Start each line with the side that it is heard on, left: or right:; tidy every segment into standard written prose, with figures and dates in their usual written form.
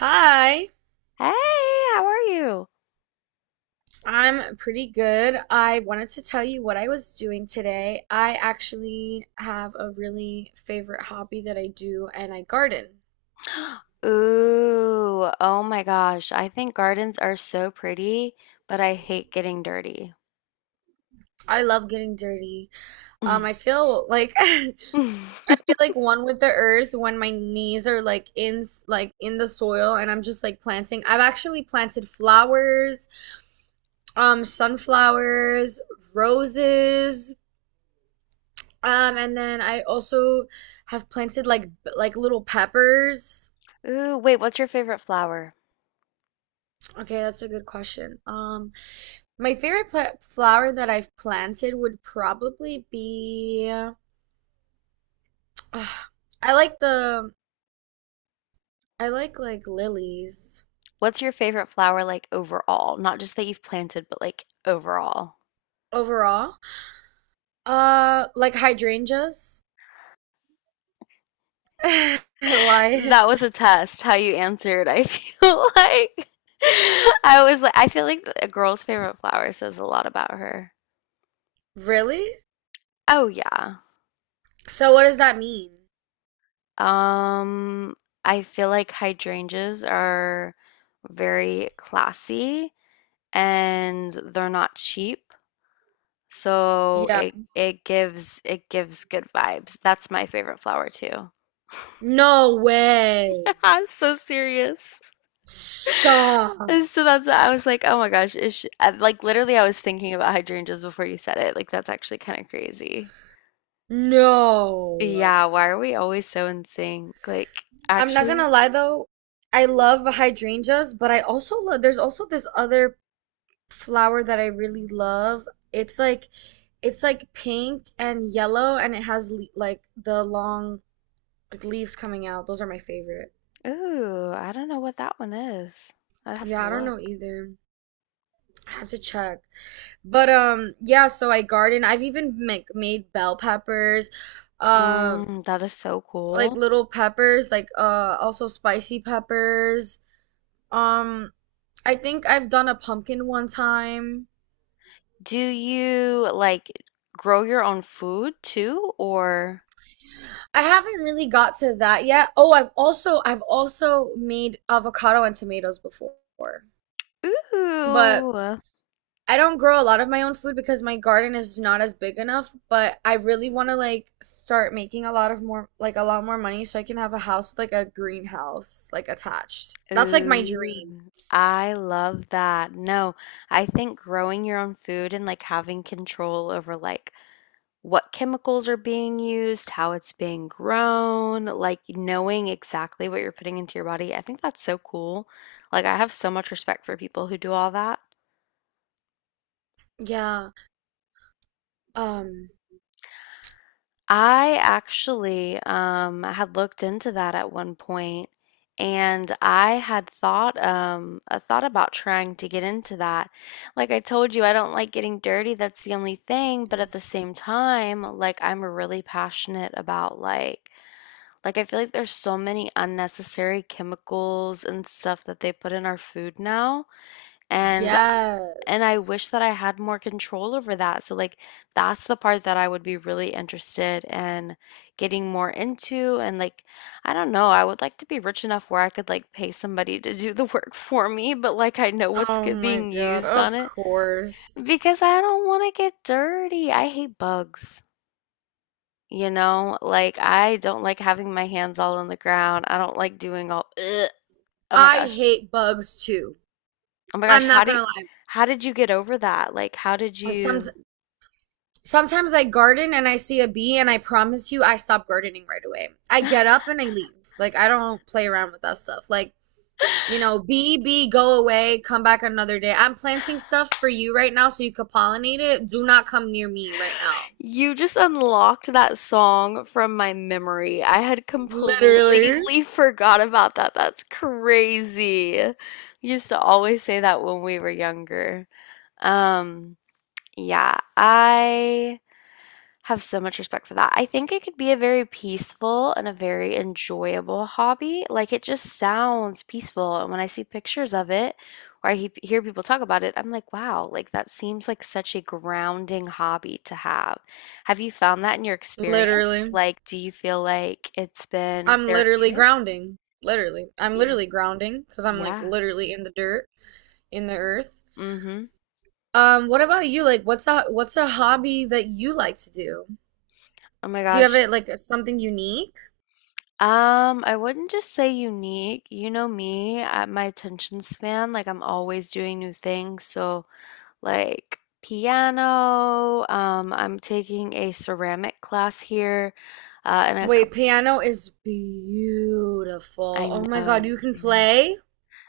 right: Hi,
left: Hey, how are you?
right: I'm pretty good. I wanted to tell you what I was doing today. I actually have a really favorite hobby that I do, and I garden.
left: Ooh, oh my gosh. I think gardens are so pretty, but I hate getting dirty.
right: I love getting dirty. I feel like I feel like one with the earth when my knees are like in the soil, and I'm just like planting. I've actually planted flowers, sunflowers, roses. And then I also have planted like little peppers.
left: Ooh, wait, what's your favorite flower?
right: Okay, that's a good question. My favorite pla flower that I've planted would probably be I like the I like lilies
left: What's your favorite flower like overall? Not just that you've planted, but like overall.
right: overall. Like hydrangeas. Why?
left: That was a test, how you answered. I feel like I was like, I feel like a girl's favorite flower says a lot about her.
right: Really?
left: Oh, yeah.
right: So what does that mean?
left: Um, I feel like hydrangeas are very classy and they're not cheap, so
right: Yeah.
left: it gives good vibes. That's my favorite flower too.
right: No
left: Yeah,
right: way.
left: it's so serious.
right: Stop.
left: And so that's I was like, oh my gosh, is she, like literally I was thinking about hydrangeas before you said it. Like that's actually kind of crazy.
right: No.
left: Yeah, why are we always so in sync? Like
right: I'm not
left: actually.
right: gonna lie though, I love hydrangeas, but I also love there's also this other flower that I really love. It's like it's like pink and yellow, and it has le like the long like leaves coming out. Those are my favorite.
left: Ooh, I don't know what that one is. I'd have to
right: Yeah, I don't know
left: look.
right: either. I have to check. But yeah, so I garden. I've even made bell peppers. Um
left: Mm, that is so
right: like
left: cool.
right: little peppers, like also spicy peppers. Um I think I've done a pumpkin one time.
left: Do you like grow your own food too, or?
right: I haven't really got to that yet. Oh, I've also made avocado and tomatoes before. But
left: Ooh,
right: I don't grow a lot of my own food because my garden is not as big enough, but I really want to like start making a lot more money so I can have a house with, like a greenhouse like attached. That's like my dream.
left: ooh, I love that. No, I think growing your own food and like having control over like what chemicals are being used, how it's being grown, like knowing exactly what you're putting into your body. I think that's so cool. Like I have so much respect for people who do all that.
right: Yeah. Um
left: I actually had looked into that at one point, and I thought about trying to get into that. Like I told you, I don't like getting dirty. That's the only thing. But at the same time, like I'm really passionate about like I feel like there's so many unnecessary chemicals and stuff that they put in our food now, and and I
right: yes.
left: wish that I had more control over that. So like that's the part that I would be really interested in getting more into and like I don't know, I would like to be rich enough where I could like pay somebody to do the work for me, but like I know what's
right: Oh my
left: being
right: God,
left: used on
right: of
left: it
right: course.
left: because I don't want to get dirty. I hate bugs. You know, like I don't like having my hands all on the ground. I don't like doing all, ugh. Oh my
right: I
left: gosh.
right: hate bugs too.
left: Oh my gosh,
right: I'm
left: how
right: not
left: did
right: gonna lie.
left: how did you get over that? Like how did
right: Some,
left: you
right: Sometimes I garden and I see a bee, and I promise you, I stop gardening right away. I get up and I leave. Like, I don't play around with that stuff. Like, you know, bee, bee, go away, come back another day. I'm planting stuff for you right now so you could pollinate it. Do not come near me right now.
left: You just unlocked that song from my memory. I had
right: Literally.
left: completely forgot about that. That's crazy. We used to always say that when we were younger. Um, yeah, I have so much respect for that. I think it could be a very peaceful and a very enjoyable hobby. Like it just sounds peaceful. And when I see pictures of it or I he hear people talk about it, I'm like, wow, like that seems like such a grounding hobby to have. Have you found that in your experience?
right: Literally.
left: Like, do you feel like it's been
right: I'm literally
left: therapeutic?
right: grounding. Literally. I'm
left: Y-
right: literally grounding because I'm like
left: yeah.
right: literally in the dirt, in the earth.
left: Mm-hmm.
right: What about you? Like, what's a hobby that you like to do?
left: Oh my
right: Do you have
left: gosh.
right: it like something unique?
left: I wouldn't just say unique. You know me, at my attention span, like I'm always doing new things. So like piano. I'm taking a ceramic class here, and a
right: Wait,
left: couple.
right: piano is
left: I
right: beautiful. Oh
left: know,
right: my God, you can
left: I know,
right: play?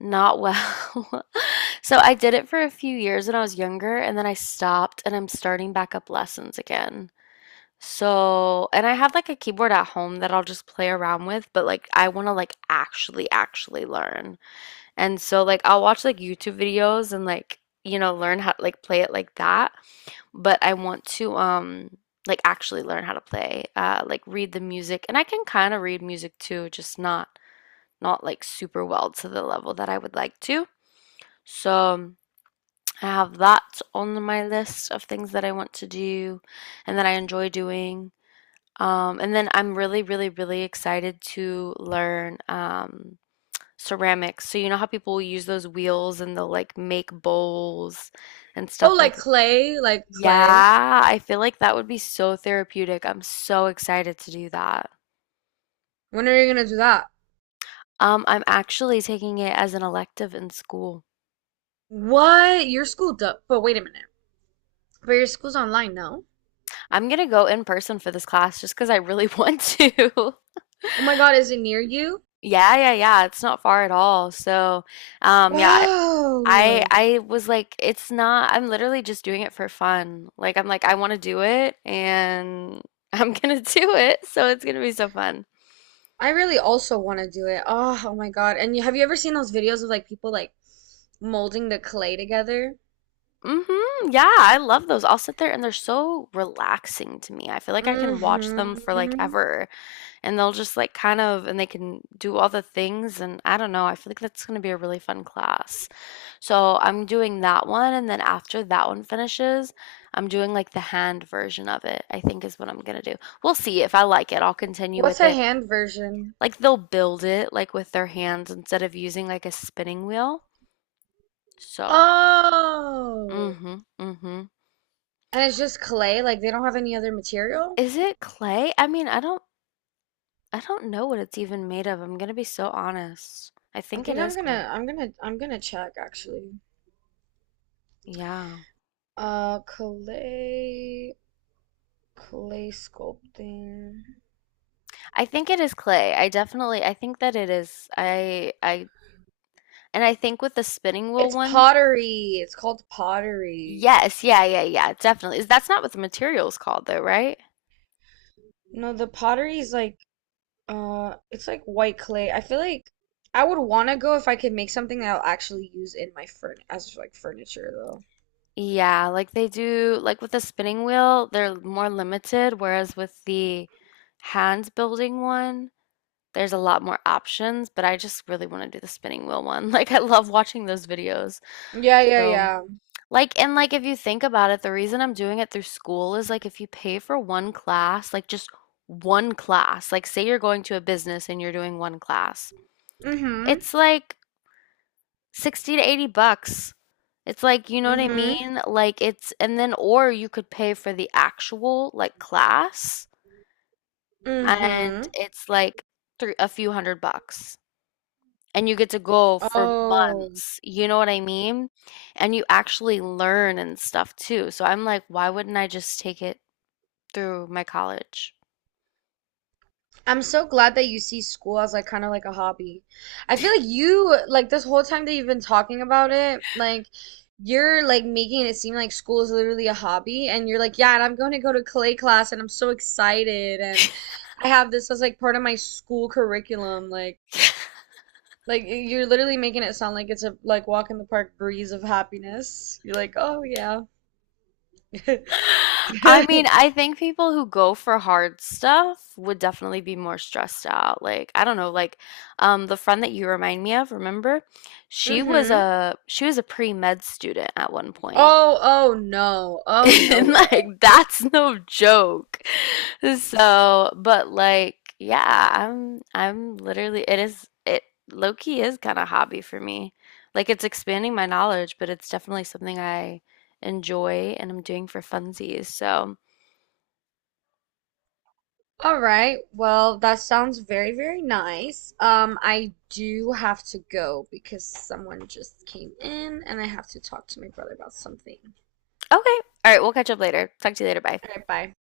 left: not well. So I did it for a few years when I was younger, and then I stopped, and I'm starting back up lessons again. So, and I have like a keyboard at home that I'll just play around with, but like I want to like actually learn. And so like I'll watch like YouTube videos and like you know learn how like play it like that. But I want to like actually learn how to play, like read the music and I can kind of read music too, just not like super well to the level that I would like to. So, I have that on my list of things that I want to do and that I enjoy doing. And then I'm really, really, really excited to learn ceramics. So you know how people use those wheels and they'll like make bowls and
right: Oh,
left: stuff
right: like
left: like
right: clay, like clay.
left: yeah, I feel like that would be so therapeutic. I'm so excited to do that.
right: When are you gonna do that?
left: I'm actually taking it as an elective in school.
right: What? Your school does, but wait a minute. But your school's online, no?
left: I'm gonna go in person for this class just because I really want to.
right: Oh my God, is it near you?
left: Yeah, yeah, yeah. It's not far at all. So, yeah, I,
right: Wow.
left: I I was like, it's not, I'm literally just doing it for fun. Like, I'm like, I want to do it and I'm gonna do it. So it's gonna be so fun.
right: I really also want to do it. Oh, oh my God. And you, have you ever seen those videos of like people like molding the clay together?
left: Mhm. Yeah, I love those. I'll sit there and they're so relaxing to me. I feel like I can watch them for like
right: Mm-hmm.
left: ever and they'll just like kind of and they can do all the things and I don't know. I feel like that's going to be a really fun class. So, I'm doing that one and then after that one finishes, I'm doing like the hand version of it. I think is what I'm going to do. We'll see if I like it. I'll continue with
right: What's a
left: it.
right: hand version?
left: Like they'll build it like with their hands instead of using like a spinning wheel. So,
right: Oh.
left: mhm. Mhm.
right: And it's just clay, like they don't have any other material.
left: Is it clay? I mean, I don't know what it's even made of, I'm gonna be so honest. I
right: I
left: think it
right: think I'm
left: is clay.
right: gonna I'm gonna I'm gonna check actually.
left: Yeah.
right: Uh clay Clay sculpting.
left: I think it is clay. I think that it is. I and I think with the spinning wheel
right: It's
left: one,
right: pottery. It's called pottery.
left: yes, yeah, yeah, yeah, definitely. Is That's not what the material's called though, right?
right: No, the pottery is like it's like white clay. I feel like I would want to go if I could make something that I'll actually use in my furn as like furniture though.
left: Yeah, like they do like with the spinning wheel, they're more limited, whereas with the hand building one, there's a lot more options, but I just really want to do the spinning wheel one. Like I love watching those videos.
right: Yeah, yeah,
left: So,
right: yeah.
left: like and, like, if you think about it, the reason I'm doing it through school is, like, if you pay for one class, like, just one class, like, say you're going to a business and you're doing one class,
right: Mm-hmm.
left: it's, like, 60 to 80 bucks. It's, like you know what I
right: Mm-hmm.
left: mean? Like, it's and then or you could pay for the actual, like, class, and
right: Mm-hmm.
left: it's, like, three a few 100 bucks. And you get to go for
right: Oh.
left: months. You know what I mean? And you actually learn and stuff too. So I'm like, why wouldn't I just take it through my college?
right: I'm so glad that you see school as like kind of like a hobby. I feel like you like this whole time that you've been talking about it, like you're like making it seem like school is literally a hobby, and you're like, yeah, and I'm going to go to clay class and I'm so excited and I have this as like part of my school curriculum. Like you're literally making it sound like it's a like walk in the park breeze of happiness. You're like, "Oh yeah."
left: I mean, I think people who go for hard stuff would definitely be more stressed out. Like, I don't know, like the friend that you remind me of, remember? She was
right: Mm-hmm.
left: a she was a pre-med student at one point.
right: Oh, oh no. Oh no
left: And
right: way.
left: like that's no joke. So, but like yeah, I'm literally it low key is kind of hobby for me. Like it's expanding my knowledge, but it's definitely something I enjoy and I'm doing for funsies. So,
right: All right. Well, that sounds very, very nice. I do have to go because someone just came in and I have to talk to my brother about something.
left: okay. All right, we'll catch up later. Talk to you later. Bye.
right: All right, bye.